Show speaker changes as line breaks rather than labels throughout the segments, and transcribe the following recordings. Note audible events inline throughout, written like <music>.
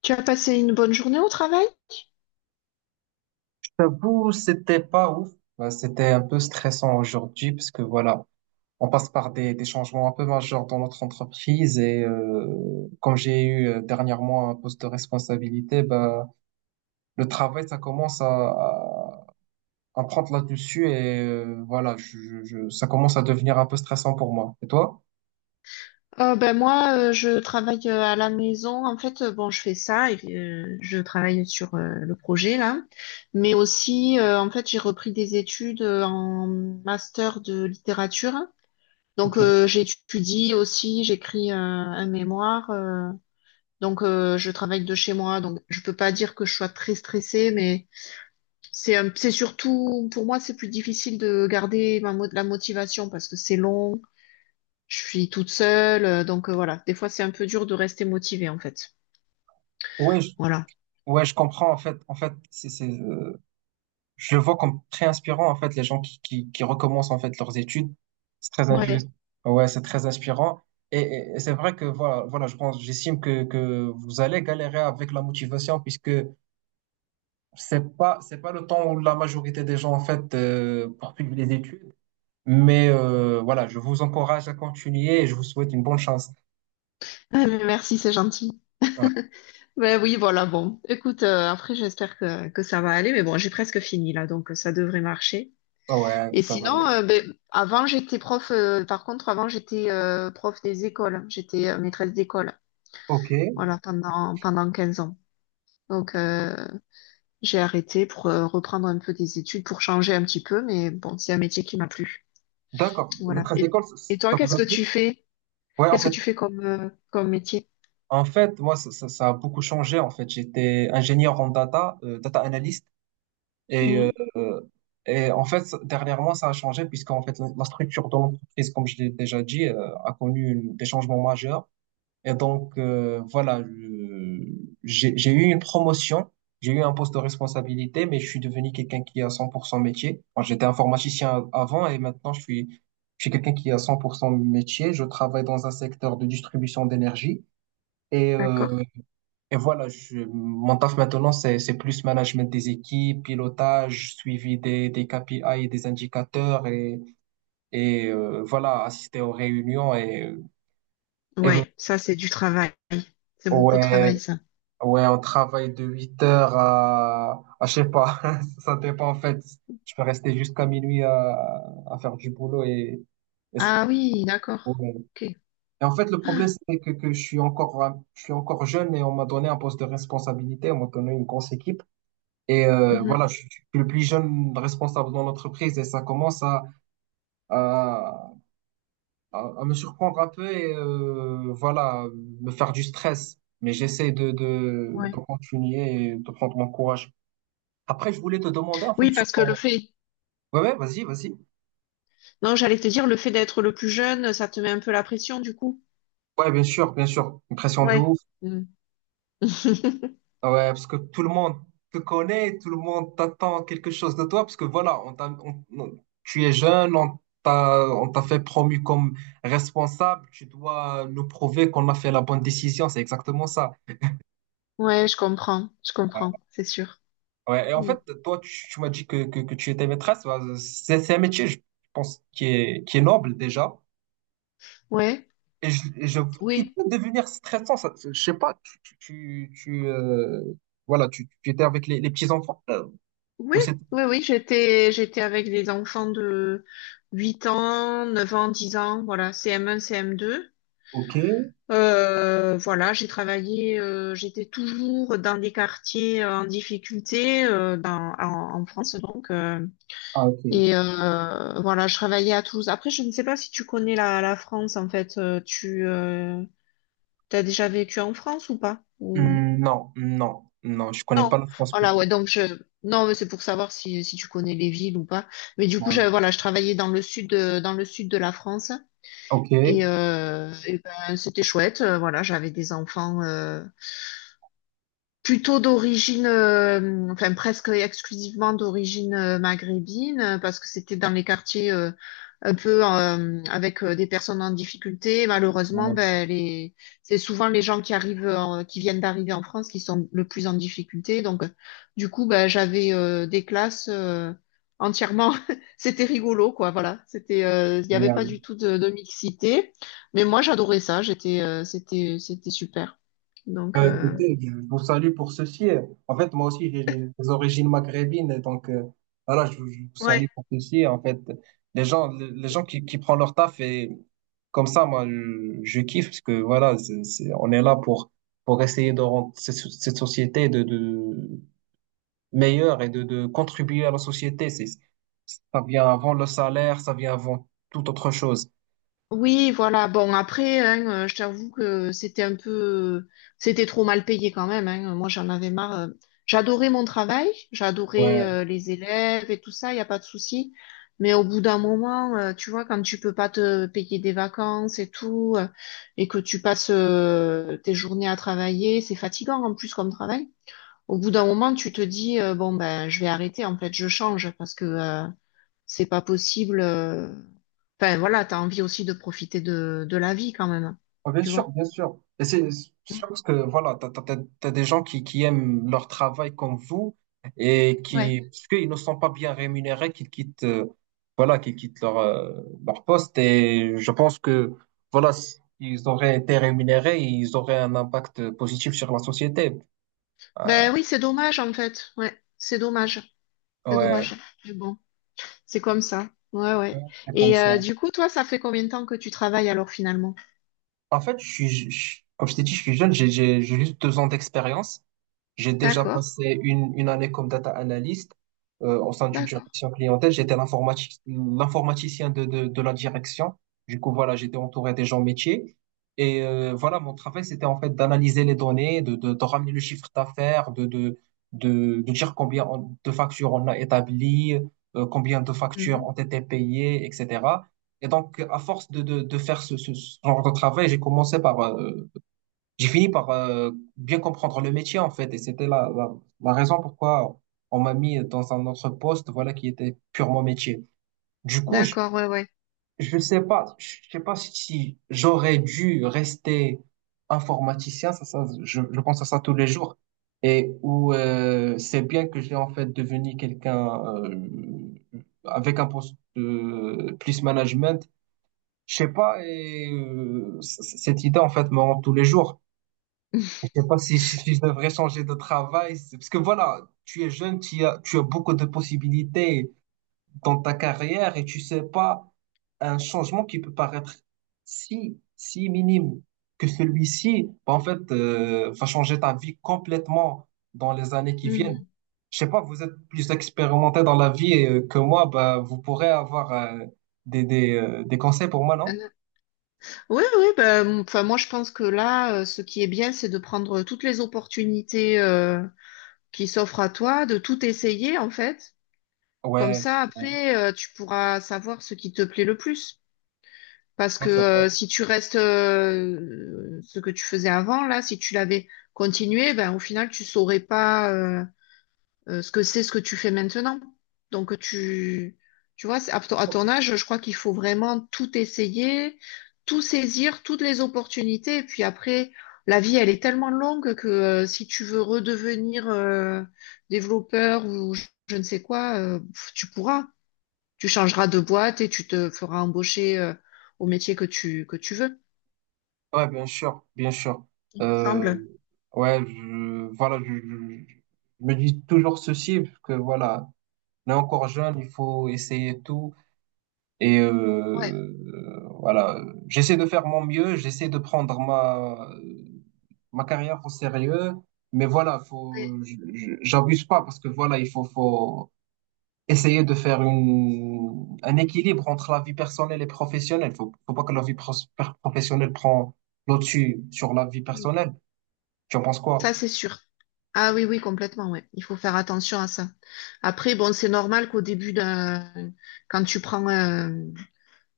Tu as passé une bonne journée au travail?
J'avoue, c'était pas ouf. Bah, c'était un peu stressant aujourd'hui parce que voilà, on passe par des changements un peu majeurs dans notre entreprise et comme j'ai eu dernièrement un poste de responsabilité, bah, le travail, ça commence à, prendre là-dessus et voilà, ça commence à devenir un peu stressant pour moi. Et toi?
Ben moi, je travaille à la maison. En fait, bon, je fais ça et je travaille sur le projet là. Mais aussi, en fait, j'ai repris des études en master de littérature. Donc,
Ok.
j'étudie aussi, j'écris un mémoire. Donc, je travaille de chez moi. Donc, je peux pas dire que je sois très stressée, mais c'est surtout pour moi, c'est plus difficile de garder la motivation parce que c'est long. Je suis toute seule, donc voilà. Des fois, c'est un peu dur de rester motivée, en fait.
Oui,
Voilà.
ouais, je comprends en fait. En fait, c'est, je le vois comme très inspirant en fait les gens qui recommencent en fait leurs études. C'est très inspirant.
Ouais.
Ouais, c'est très inspirant. Et c'est vrai que voilà, voilà, je pense, j'estime que vous allez galérer avec la motivation puisque c'est pas le temps où la majorité des gens en fait poursuivent les études. Mais voilà, je vous encourage à continuer et je vous souhaite une bonne chance.
Ah, mais merci, c'est gentil.
Ouais,
<laughs> Ben oui, voilà, bon. Écoute, après, j'espère que ça va aller, mais bon, j'ai presque fini là, donc ça devrait marcher.
ouais,
Et
ça va
sinon,
aller.
ben, avant, j'étais prof, par contre, avant, j'étais prof des écoles. J'étais maîtresse d'école,
Ok,
voilà, pendant 15 ans. Donc, j'ai arrêté pour reprendre un peu des études, pour changer un petit peu, mais bon, c'est un métier qui m'a plu.
d'accord. La
Voilà.
trace d'école, ça,
Et toi,
vous
qu'est-ce
a
que
plu?
tu fais?
Ouais, en
Qu'est-ce que
fait.
tu fais comme, comme métier?
En fait, moi, ça, ça a beaucoup changé. En fait, j'étais ingénieur en data, data analyst, et,
Mhm.
euh, et en fait, dernièrement, ça a changé puisqu'en fait, la structure de l'entreprise, comme je l'ai déjà dit, a connu des changements majeurs. Et donc, voilà, j'ai eu une promotion, j'ai eu un poste de responsabilité, mais je suis devenu quelqu'un qui a 100% métier. Moi, j'étais informaticien avant et maintenant, je suis quelqu'un qui a 100% métier. Je travaille dans un secteur de distribution d'énergie. Et
D'accord.
euh, et voilà, mon taf maintenant, c'est plus management des équipes, pilotage, suivi des KPI et des indicateurs et, voilà, assister aux réunions. Et
Ouais, ça, c'est du travail. C'est beaucoup de travail,
ouais,
ça.
ouais, on travaille de 8 heures à, je sais pas, <laughs> ça dépend en fait. Je peux rester jusqu'à minuit à, faire du boulot. Et, c'est-
Ah oui, d'accord.
ouais.
Ok.
Et en fait, le problème, c'est que je suis encore, je suis encore jeune et on m'a donné un poste de responsabilité, on m'a donné une grosse équipe. Et
Mhm.
voilà, je suis le plus jeune responsable dans l'entreprise et ça commence à, à me surprendre un peu et voilà, me faire du stress. Mais j'essaie de, de,
Ouais.
de continuer et de prendre mon courage. Après, je voulais te demander en
Oui,
fait sur
parce que
ton. Ouais, ouais, vas-y, vas-y.
non, j'allais te dire, le fait d'être le plus jeune, ça te met un peu la pression, du coup.
Ouais, bien sûr, bien sûr. Une pression de
Ouais.
ouf.
Mhm. <laughs>
Ah, ouais, parce que tout le monde te connaît, tout le monde t'attend quelque chose de toi, parce que voilà, on t'a- on- tu es jeune, on t'a fait promu comme responsable, tu dois nous prouver qu'on a fait la bonne décision, c'est exactement ça.
Ouais, je comprends, c'est sûr.
Ouais, et en
Mm.
fait, toi, tu m'as dit que tu étais maîtresse, bah, c'est un métier, je pense, qui est noble déjà,
Ouais,
et, je, et je- qui
oui,
peut devenir stressant, ça, je sais pas, tu, voilà, tu étais avec les petits-enfants,
oui,
ou c'est.
oui, oui, j'étais, j'étais avec des enfants de 8 ans, 9 ans, 10 ans, voilà, CM1, CM2.
Ok,
Voilà, j'ai travaillé, j'étais toujours dans des quartiers en difficulté en, en France donc.
ah, ok.
Et voilà, je travaillais à Toulouse. Après, je ne sais pas si tu connais la, la France en fait. Tu t'as déjà vécu en France ou pas? Ou-
Hmm, non, non, non, je connais
non.
pas la France
Voilà,
beaucoup.
ouais. Donc je non, mais c'est pour savoir si, si tu connais les villes ou pas. Mais du coup, je,
Ouais.
voilà, je travaillais dans le sud de, dans le sud de la France
Ok. Ouais,
et ben, c'était chouette. Voilà, j'avais des enfants. Plutôt d'origine, enfin presque exclusivement d'origine maghrébine, parce que c'était dans les quartiers un peu avec des personnes en difficulté. Malheureusement, ben, les... c'est souvent les gens qui arrivent, qui viennent d'arriver en France, qui sont le plus en difficulté. Donc, du coup, ben, j'avais des classes entièrement. <laughs> C'était rigolo, quoi. Voilà, c'était, il n'y avait pas
ouais.
du tout de mixité, mais moi j'adorais ça. J'étais, c'était, c'était super. Donc,
Écoutez, je vous salue pour ceci. En fait, moi aussi, j'ai des origines maghrébines, et donc voilà, je vous
ouais.
salue pour ceci. En fait, les gens qui prennent leur taf et comme ça, moi, je kiffe parce que voilà, on est là pour essayer de rendre cette société de meilleure et de contribuer à la société. Ça vient avant le salaire, ça vient avant toute autre chose.
Oui, voilà. Bon, après, hein, je t'avoue que c'était trop mal payé quand même. Hein. Moi, j'en avais marre. J'adorais mon travail, j'adorais
Ouais.
les élèves et tout ça, il n'y a pas de souci. Mais au bout d'un moment, tu vois, quand tu peux pas te payer des vacances et tout, et que tu passes tes journées à travailler, c'est fatigant en plus comme travail. Au bout d'un moment, tu te dis, bon, ben, je vais arrêter, en fait, je change parce que c'est pas possible. Enfin, voilà, t'as envie aussi de profiter de la vie quand même.
Ah, bien
Tu
sûr,
vois?
bien sûr. Et c'est sûr
Mm.
parce que voilà, t'as des gens qui aiment leur travail comme vous et
Ouais.
qui, parce qu'ils ne sont pas bien rémunérés, qui quittent, voilà, qui quittent leur poste. Et je pense que, voilà, s'ils auraient été rémunérés, ils auraient un impact positif sur la société. Ah,
Ben oui, c'est dommage en fait. Ouais, c'est dommage. C'est
ouais,
dommage. Mais bon, c'est comme ça. Ouais,
ouais,
ouais.
c'est comme
Et
ça.
du coup, toi, ça fait combien de temps que tu travailles alors finalement?
En fait, je suis, je- comme je t'ai dit, je suis jeune, j'ai juste 2 ans d'expérience. J'ai déjà
D'accord,
passé une année comme data analyst au sein d'une
d'accord.
direction clientèle. J'étais l'informaticien de la direction. Du coup, voilà, j'étais entouré des gens métiers. Et voilà, mon travail, c'était en fait d'analyser les données, de ramener le chiffre d'affaires, de dire combien de factures on a établies, combien de factures ont
Mhm.
été payées, etc. Et donc, à force de faire ce genre de travail, j'ai fini par bien comprendre le métier en fait et c'était la raison pourquoi on m'a mis dans un autre poste voilà qui était purement métier. Du coup, je
D'accord, ouais, ouais.
je sais pas je sais pas si j'aurais dû rester informaticien ça je pense à ça tous les jours et où c'est bien que j'ai en fait devenu quelqu'un avec un poste de plus management. Je sais pas et cette idée en fait me hante tous les jours.
<laughs>
Je sais pas si, je devrais changer de travail. Parce que voilà, tu es jeune, tu as beaucoup de possibilités dans ta carrière et tu sais pas un changement qui peut paraître si, minime que celui-ci, bah, en fait, va changer ta vie complètement dans les années qui viennent.
Mhm.
Je sais pas, vous êtes plus expérimenté dans la vie que moi, bah, vous pourrez avoir des conseils pour moi, non?
Oui, oui, ben, enfin, moi je pense que là, ce qui est bien, c'est de prendre toutes les opportunités qui s'offrent à toi, de tout essayer en fait. Comme
Ouais,
ça,
ouais,
après, tu pourras savoir ce qui te plaît le plus. Parce
ouais,
que
c'est vrai.
si tu restes ce que tu faisais avant, là, si tu l'avais continué, ben au final, tu saurais pas ce que c'est ce que tu fais maintenant. Donc tu vois, à ton âge, je crois qu'il faut vraiment tout essayer, tout saisir, toutes les opportunités. Et puis après, la vie, elle est tellement longue que si tu veux redevenir développeur ou je ne sais quoi, pff, tu changeras de boîte et tu te feras embaucher au métier que tu veux,
Ouais, bien sûr, bien sûr.
il me
Euh,
semble.
ouais, voilà, je me dis toujours ceci, parce que voilà, on est encore jeune, il faut essayer tout. Et
Ouais,
voilà, j'essaie de faire mon mieux, j'essaie de prendre ma carrière au sérieux, mais voilà,
ouais,
j'abuse pas parce que voilà, il faut, essayer de faire un équilibre entre la vie personnelle et professionnelle. Faut, pas que la vie professionnelle prend le dessus sur la vie
oui,
personnelle. Tu en penses quoi?
ça c'est sûr. Ah oui, oui, complètement, ouais. Il faut faire attention à ça. Après, bon, c'est normal quand tu prends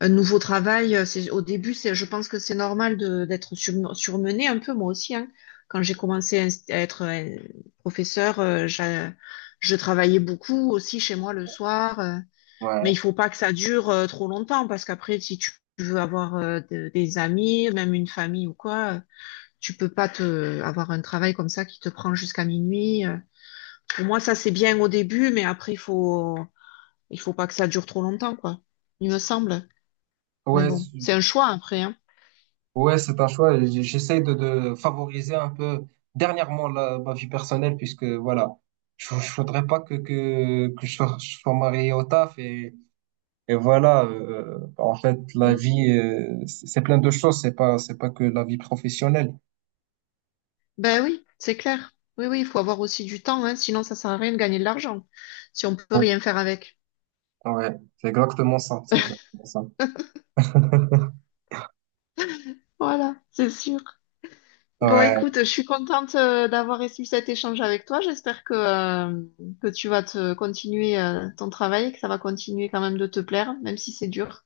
un nouveau travail, au début, c'est, je pense que c'est normal de, d'être surmenée un peu, moi aussi, hein. Quand j'ai commencé à être professeur, je travaillais beaucoup aussi chez moi le soir. Mais il
Ouais.
faut pas que ça dure trop longtemps parce qu'après, si tu veux avoir des amis, même une famille ou quoi, tu peux pas te avoir un travail comme ça qui te prend jusqu'à minuit. Pour moi, ça c'est bien au début, mais après, il faut pas que ça dure trop longtemps, quoi. Il me semble. Mais
Ouais,
bon,
c'est-
c'est un choix après, hein.
Ouais, c'est un choix. J'essaie de favoriser un peu dernièrement ma vie personnelle puisque voilà, je voudrais pas que je sois marié au taf et voilà. En fait, la
Mm.
vie, c'est plein de choses. C'est pas que la vie professionnelle.
Ben oui, c'est clair. Oui, oui, il faut avoir aussi du temps, hein, sinon ça sert à rien de gagner de l'argent si on peut rien faire avec.
Ouais, c'est exactement ça. C'est exactement ça.
<laughs>
<laughs>
Voilà, c'est sûr. Bon,
Ouais,
écoute, je suis contente d'avoir eu cet échange avec toi. J'espère que tu vas te continuer ton travail et que ça va continuer quand même de te plaire, même si c'est dur.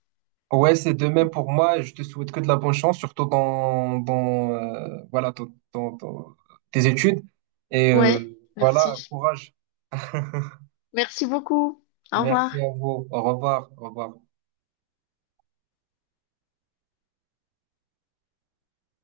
ouais, c'est de même pour moi. Je te souhaite que de la bonne chance, surtout dans, voilà, dans tes études. Et
Ouais,
voilà,
merci.
courage. <laughs>
Merci beaucoup. Au
Merci
revoir.
à vous. Au revoir. Au revoir.